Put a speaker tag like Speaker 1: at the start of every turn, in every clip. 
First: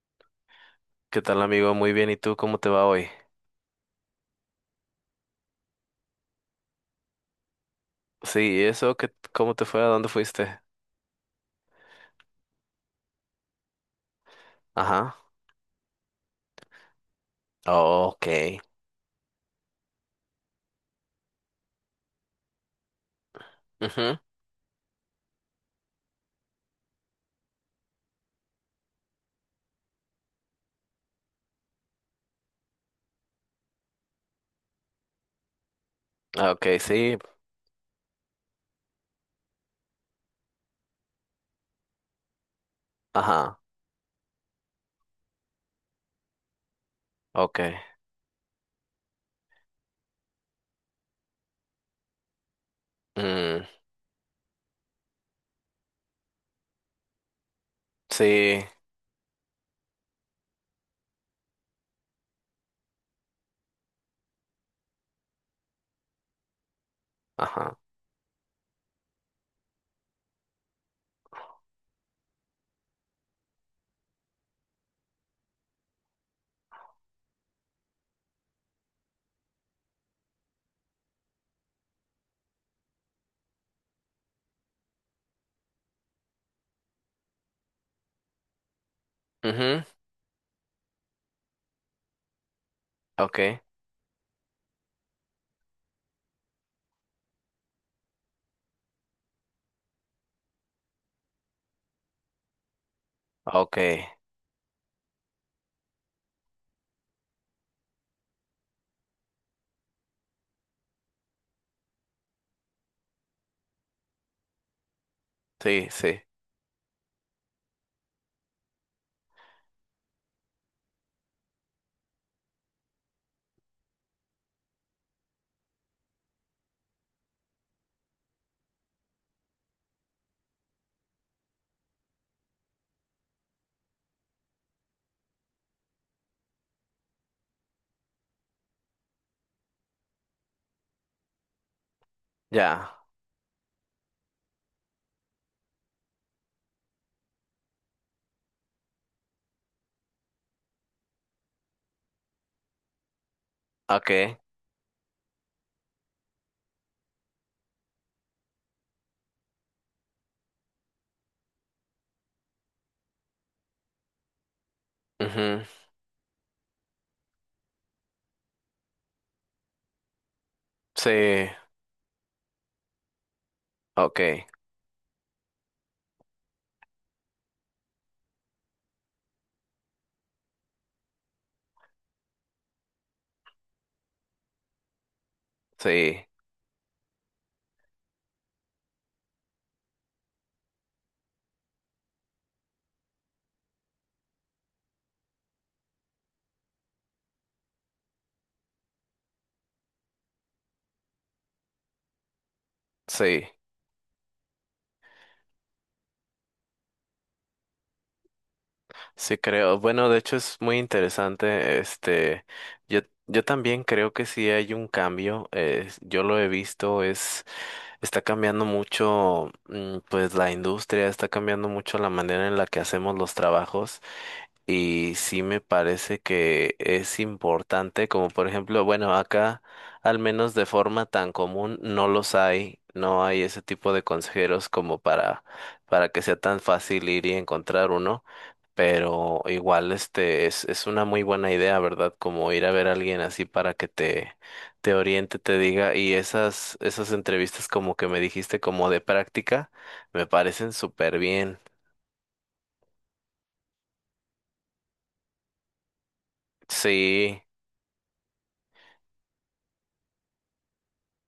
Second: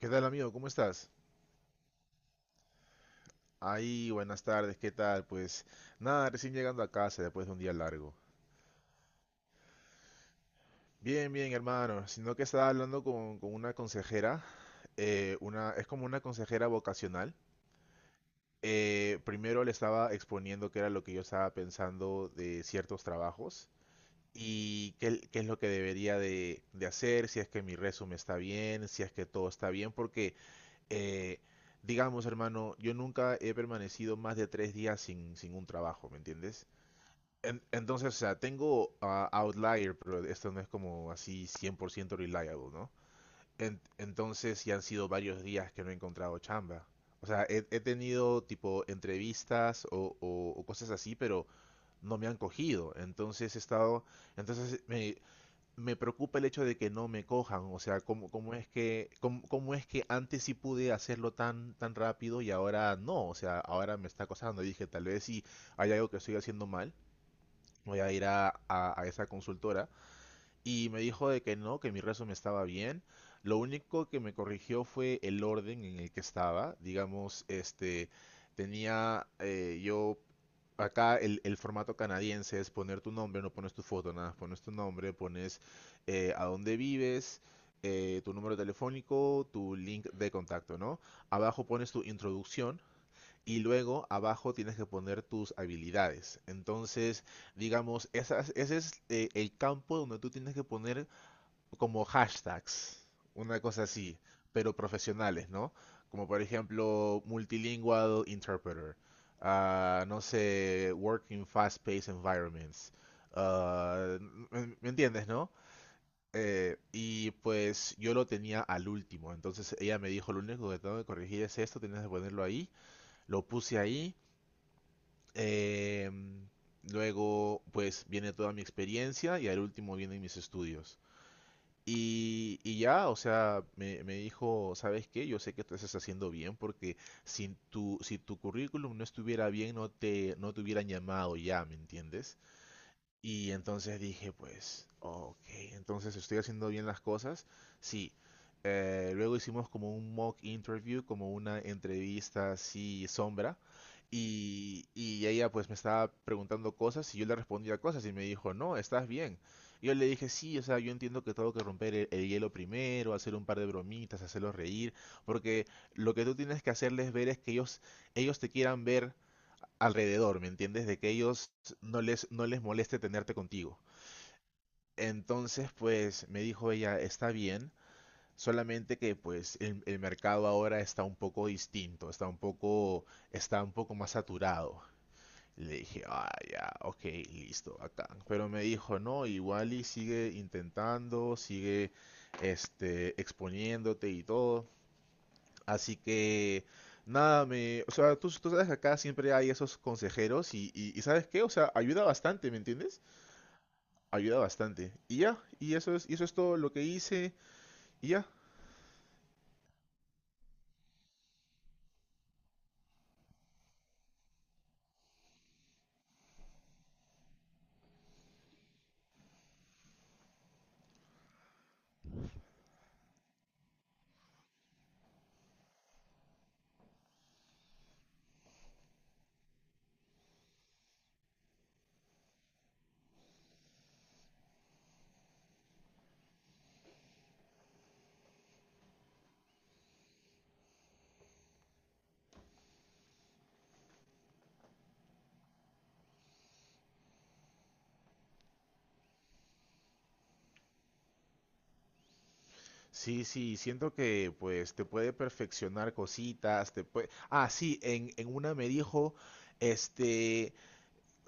Speaker 1: ¿Qué tal, amigo? ¿Cómo estás?
Speaker 2: ¿Qué tal, amigo? Muy bien. ¿Y tú cómo te va hoy?
Speaker 1: Ahí, buenas tardes, ¿qué tal? Pues nada, recién llegando a casa después de un día largo.
Speaker 2: Sí, ¿y eso? ¿Qué, cómo te fue? ¿A dónde fuiste?
Speaker 1: Bien, bien, hermano. Sino que estaba hablando con una consejera,
Speaker 2: Ajá.
Speaker 1: una, es como una consejera vocacional.
Speaker 2: Oh, ok.
Speaker 1: Primero le estaba exponiendo qué era lo que yo estaba pensando de ciertos trabajos
Speaker 2: Ujú.
Speaker 1: y qué es lo que debería de hacer, si es que mi resumen está bien, si es que todo está bien, porque eh, digamos, hermano, yo nunca he permanecido más de tres días sin un trabajo, ¿me
Speaker 2: Ah,
Speaker 1: entiendes?
Speaker 2: ok, sí.
Speaker 1: Entonces, o sea, tengo outlier, pero esto no es como así 100% reliable, ¿no?
Speaker 2: Ajá.
Speaker 1: Entonces, ya han sido varios días que no he encontrado chamba. O sea,
Speaker 2: Ok.
Speaker 1: he tenido tipo entrevistas o cosas así, pero no me han cogido. Entonces he
Speaker 2: Mm,
Speaker 1: estado, entonces me preocupa el hecho de que no me cojan, o sea, cómo
Speaker 2: sí.
Speaker 1: es que, cómo es que antes sí pude hacerlo tan rápido y ahora no, o sea, ahora me está acosando. Dije, tal vez si hay algo que estoy haciendo mal,
Speaker 2: Ajá.
Speaker 1: voy a ir a esa consultora y me dijo de que no, que mi resumen estaba bien. Lo único que me corrigió fue el orden en el que estaba. Digamos, este, tenía yo acá el formato canadiense es poner tu nombre, no pones tu foto, nada, más pones tu nombre, pones a dónde vives, tu número telefónico, tu
Speaker 2: Mhm.
Speaker 1: link de contacto, ¿no? Abajo pones tu introducción, y
Speaker 2: Ok.
Speaker 1: luego abajo tienes que poner tus habilidades. Entonces, digamos, esas, ese es el campo donde tú tienes que poner como hashtags, una
Speaker 2: Ok.
Speaker 1: cosa así, pero profesionales, ¿no? Como por ejemplo, multilingual interpreter, ah, no sé, working fast-paced environments. ah, ¿Me, me entiendes, no?
Speaker 2: Sí, sí.
Speaker 1: Y pues yo lo tenía al último, entonces ella me dijo, lo único que tengo que corregir es esto, tienes que ponerlo ahí, lo puse ahí, eh, luego, pues viene toda mi experiencia y al último vienen mis estudios. Y ya, o sea, me dijo, ¿sabes qué? Yo sé que tú estás haciendo bien porque si tu currículum no estuviera bien, no te hubieran llamado ya, ¿me entiendes?
Speaker 2: Ya.
Speaker 1: Y entonces dije, pues, ok, entonces estoy haciendo bien las cosas. Sí. Luego hicimos como un mock interview, como una entrevista así sombra.
Speaker 2: Ok.
Speaker 1: Y ella pues me estaba preguntando cosas y yo le respondía cosas y me dijo, no, estás bien. Y yo le dije, sí, o sea, yo entiendo que tengo que romper el hielo primero, hacer un par de bromitas, hacerlos reír,
Speaker 2: Mhm.
Speaker 1: porque lo que tú tienes que hacerles ver es que ellos te quieran ver alrededor, ¿me entiendes? De que
Speaker 2: Sí.
Speaker 1: ellos no les moleste tenerte contigo.
Speaker 2: Ok.
Speaker 1: Entonces, pues me dijo ella, está bien, solamente que pues el mercado ahora está un poco distinto, está un poco más saturado. Le dije,
Speaker 2: Sí.
Speaker 1: ah, ya, ok, listo, acá. Pero me dijo, no, igual y sigue intentando, sigue este, exponiéndote y todo. Así que, nada, me, o sea, tú sabes que acá siempre hay esos consejeros y ¿sabes qué? O sea, ayuda bastante, ¿me entiendes?
Speaker 2: Sí.
Speaker 1: Ayuda bastante. Y ya, y eso es todo lo que hice, y ya.
Speaker 2: Sí, creo. Bueno, de hecho es muy interesante. Yo, yo también creo que sí hay un cambio. Yo lo he visto, está cambiando mucho, pues la industria, está cambiando mucho la manera en la que hacemos los trabajos. Y sí me parece que es importante, como por ejemplo, bueno, acá al menos de forma tan común no los hay, no hay ese tipo de consejeros como para que sea tan fácil ir y encontrar uno, pero igual es una muy buena idea, ¿verdad? Como ir a ver a alguien así para que te oriente, te diga, y esas entrevistas como que me dijiste como de práctica, me parecen súper bien.
Speaker 1: Sí, sí, siento que pues te puede perfeccionar cositas, te puede...
Speaker 2: Sí,
Speaker 1: Ah, sí, en una me dijo, este,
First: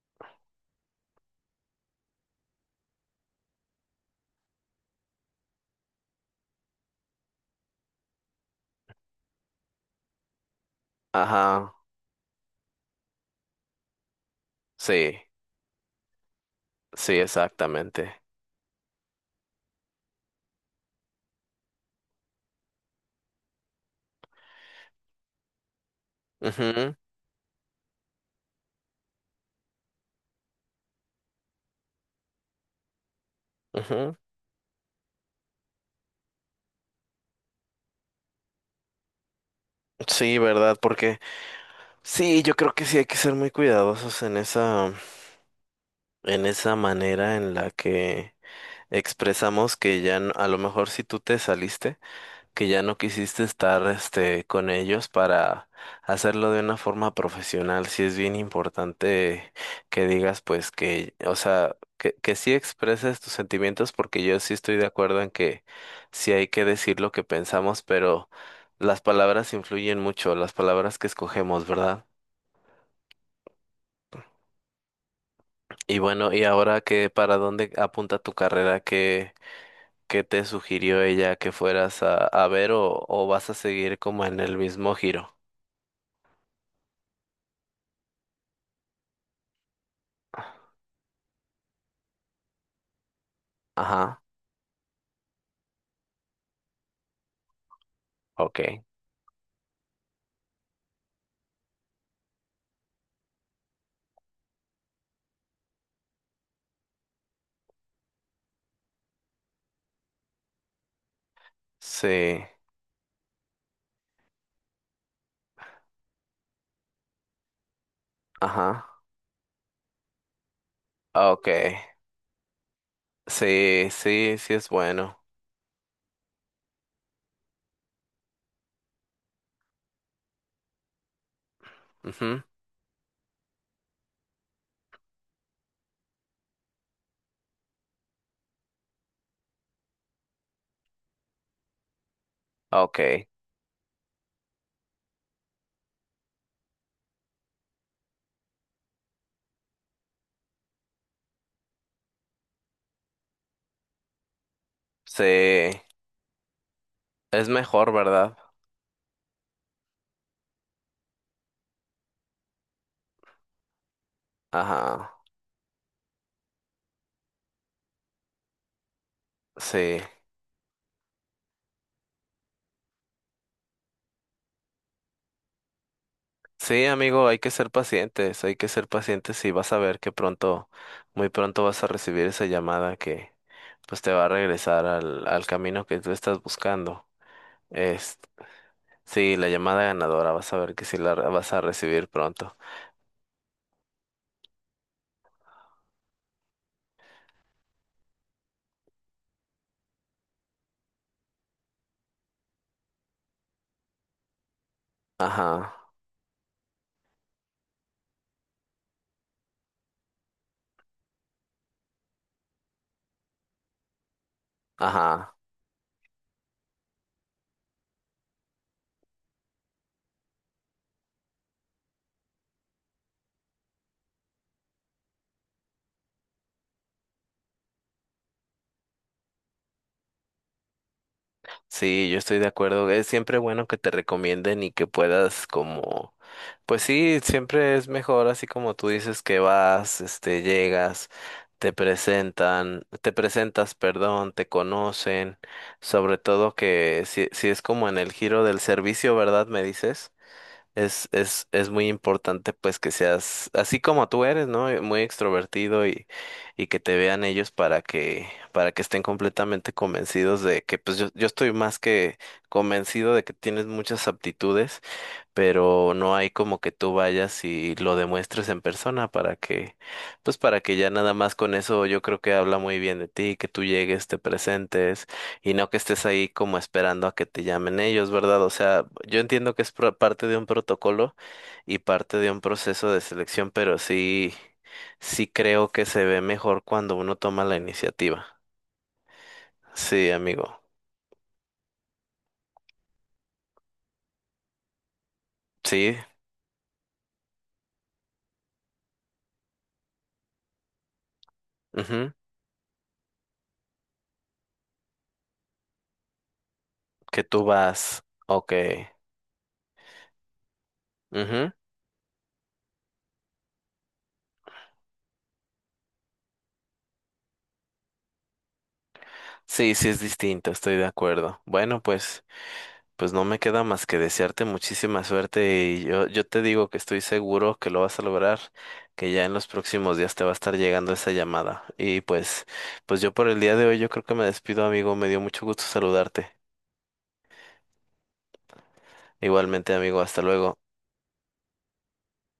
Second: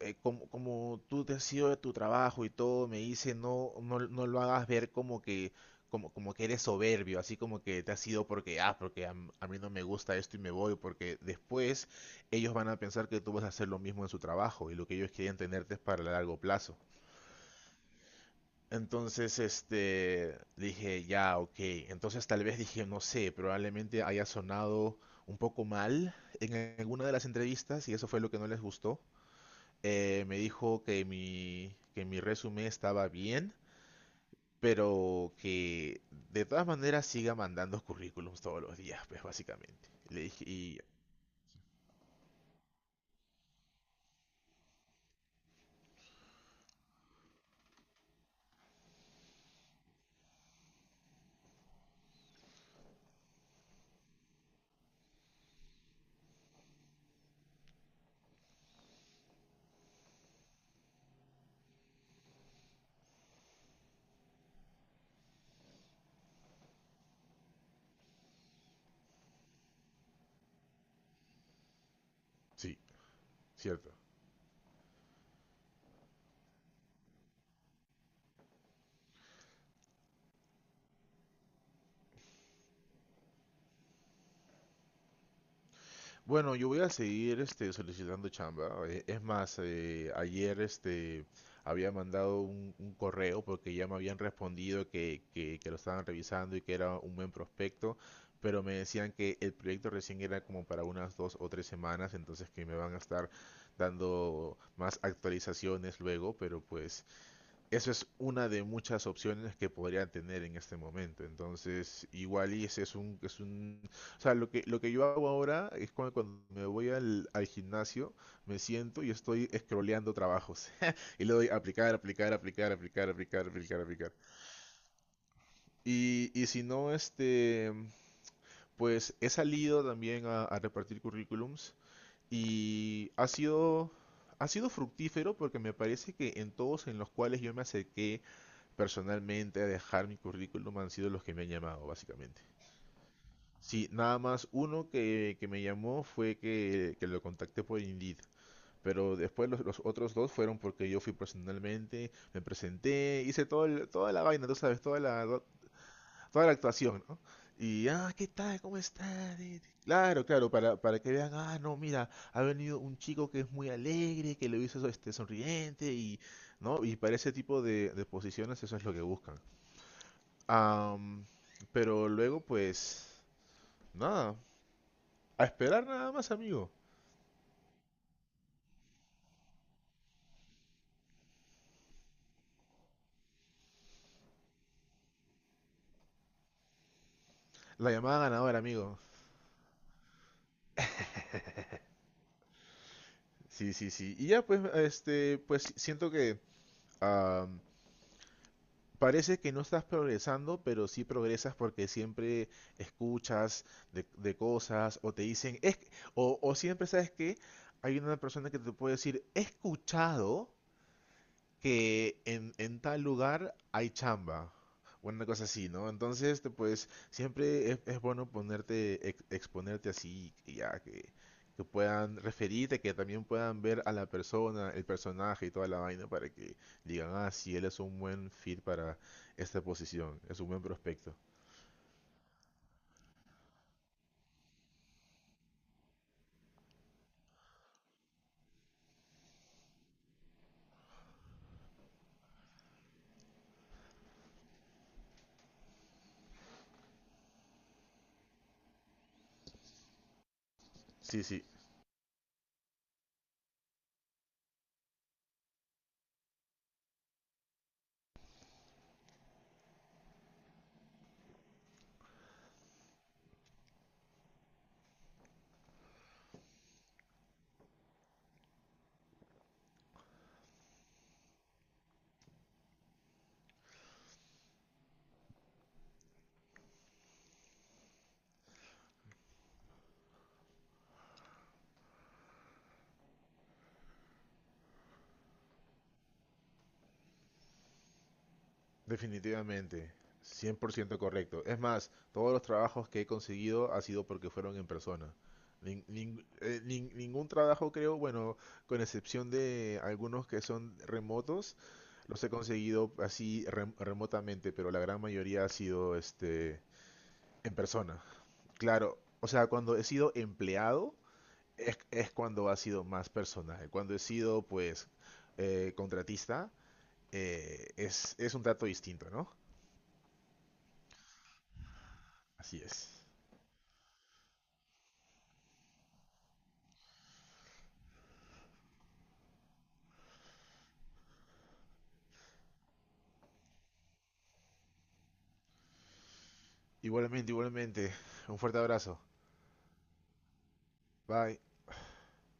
Speaker 1: como, como tú te has ido de tu trabajo y todo, me dice, no, no, no lo hagas ver como que, como que eres soberbio, así como que te has ido porque, ah, porque a, a mí no me gusta esto y me voy, porque
Speaker 2: ajá,
Speaker 1: después ellos van a pensar que tú vas a hacer lo mismo en su trabajo y lo que ellos
Speaker 2: sí,
Speaker 1: quieren tenerte es para el largo plazo.
Speaker 2: sí, exactamente.
Speaker 1: Entonces, este, dije, ya, ok. Entonces tal vez dije, no sé, probablemente haya sonado un poco mal en
Speaker 2: Ujú,
Speaker 1: alguna de las entrevistas y eso fue lo que no les gustó. Me dijo que mi resumen estaba bien,
Speaker 2: ujú.
Speaker 1: pero que de todas maneras siga mandando currículums todos los días, pues básicamente. Le
Speaker 2: Sí,
Speaker 1: dije,
Speaker 2: ¿verdad?
Speaker 1: y
Speaker 2: Porque sí, yo creo que sí hay que ser muy cuidadosos en en esa manera en la que expresamos que ya no- a lo mejor si tú te saliste, que ya no quisiste estar con ellos para hacerlo de una forma profesional. Sí es bien importante que digas pues o sea, que sí expreses tus sentimientos, porque yo sí estoy de acuerdo en que sí hay que decir lo que pensamos, pero las palabras influyen mucho, las palabras que escogemos, ¿verdad?
Speaker 1: sí, cierto.
Speaker 2: Y bueno, y ahora que para dónde apunta tu carrera, qué te sugirió ella que fueras a ver, o vas a seguir como en el mismo giro.
Speaker 1: Bueno, yo voy a seguir este, solicitando chamba. Es más, ayer este, había mandado un correo porque ya me habían
Speaker 2: Ajá.
Speaker 1: respondido que lo estaban revisando y que era un buen prospecto,
Speaker 2: Ok,
Speaker 1: pero me decían que el proyecto recién era como para unas dos o tres semanas, entonces que me van a estar dando más actualizaciones luego, pero pues eso es una de muchas opciones que podrían tener en este momento. Entonces,
Speaker 2: sí,
Speaker 1: igual y ese es un, o sea, lo que yo hago ahora es cuando me voy al gimnasio, me
Speaker 2: ajá,
Speaker 1: siento y estoy scrolleando trabajos. Y le
Speaker 2: ok,
Speaker 1: doy aplicar, aplicar, aplicar, aplicar, aplicar, aplicar,
Speaker 2: sí,
Speaker 1: aplicar.
Speaker 2: sí, sí es bueno,
Speaker 1: Y si no, este, pues he salido también a repartir currículums
Speaker 2: mhm,
Speaker 1: y ha sido fructífero porque me parece que en todos en los cuales yo me acerqué personalmente a dejar mi currículum han sido los que me han llamado, básicamente.
Speaker 2: ok,
Speaker 1: Sí, nada más uno que me llamó fue que lo contacté por Indeed. Pero después los otros dos fueron porque yo fui personalmente, me presenté, hice toda la vaina, tú sabes,
Speaker 2: sí,
Speaker 1: toda la actuación, ¿no?
Speaker 2: es
Speaker 1: Y,
Speaker 2: mejor,
Speaker 1: ah, ¿qué
Speaker 2: ¿verdad?
Speaker 1: tal? ¿Cómo estás? Y claro, claro, para que vean, ah, no, mira, ha venido un chico que es muy alegre, que lo hizo
Speaker 2: Ajá,
Speaker 1: este, sonriente y, ¿no? Y para ese tipo de posiciones eso es lo que buscan.
Speaker 2: sí,
Speaker 1: Am, pero luego, pues, nada, a esperar nada más, amigo.
Speaker 2: sí, amigo, hay que ser pacientes, hay que ser pacientes y vas a ver que pronto, muy pronto vas a recibir esa llamada que pues te va a regresar al, al camino que tú estás buscando.
Speaker 1: La
Speaker 2: Es,
Speaker 1: llamada ganadora, amigo.
Speaker 2: sí, la llamada ganadora, vas a ver que sí la re- vas a recibir pronto.
Speaker 1: Sí, sí, sí. Y ya, pues, este, pues siento que am, parece que no estás progresando, pero sí progresas porque siempre escuchas de cosas o te dicen,
Speaker 2: Ajá,
Speaker 1: es, o siempre sabes que hay una persona que te puede decir, he escuchado que en tal lugar hay chamba, o una
Speaker 2: ajá.
Speaker 1: cosa así, ¿no? Entonces, te, pues, siempre es bueno ponerte, exponerte así, que puedan referirte, que también puedan ver a la persona, el personaje y toda la vaina para que digan, ah, sí, él es un buen fit para esta posición, es un buen prospecto.
Speaker 2: Sí, yo estoy de acuerdo. Es siempre bueno que te recomienden y que puedas como, pues sí, siempre es mejor así como tú dices que vas, este, llegas, te presentan, te presentas, perdón, te conocen, sobre todo que si, si es como en el giro del servicio, ¿verdad? Me dices.
Speaker 1: Sí, sí,
Speaker 2: Es muy importante pues que seas así como tú eres, ¿no? Muy extrovertido y que te vean ellos para que estén completamente convencidos de que pues yo estoy más que convencido de que tienes muchas aptitudes, pero no hay como que tú vayas y lo demuestres en persona para que, pues para que ya nada más con eso yo creo que habla muy bien de ti, que tú llegues, te presentes y no que estés ahí como esperando a que te llamen ellos, ¿verdad? O sea, yo entiendo que es pro- parte de un protocolo y parte de un proceso de selección, pero sí, sí creo que se ve mejor cuando uno toma la iniciativa.
Speaker 1: definitivamente,
Speaker 2: Sí,
Speaker 1: cien
Speaker 2: amigo.
Speaker 1: por ciento correcto. Es más, todos los trabajos que he conseguido ha sido porque fueron en persona.
Speaker 2: Sí.
Speaker 1: Ningún trabajo creo, bueno, con excepción de algunos que son remotos,
Speaker 2: Ujú.
Speaker 1: los he conseguido así remotamente, pero la gran mayoría ha sido este
Speaker 2: Que tú
Speaker 1: en
Speaker 2: vas.
Speaker 1: persona.
Speaker 2: Ok.
Speaker 1: Claro, o sea, cuando he sido empleado es cuando ha sido más personal. Cuando he sido pues contratista es un trato distinto, ¿no?
Speaker 2: Sí, sí es distinto, estoy de acuerdo. Bueno, pues,
Speaker 1: Así es.
Speaker 2: pues no me queda más que desearte muchísima suerte y yo te digo que estoy seguro que lo vas a lograr, que ya en los próximos días te va a estar llegando esa llamada. Y pues, pues yo por el día de hoy yo creo que me despido, amigo, me dio mucho gusto saludarte.
Speaker 1: Igualmente, igualmente. Un fuerte abrazo.
Speaker 2: Igualmente, amigo, hasta luego.
Speaker 1: Bye.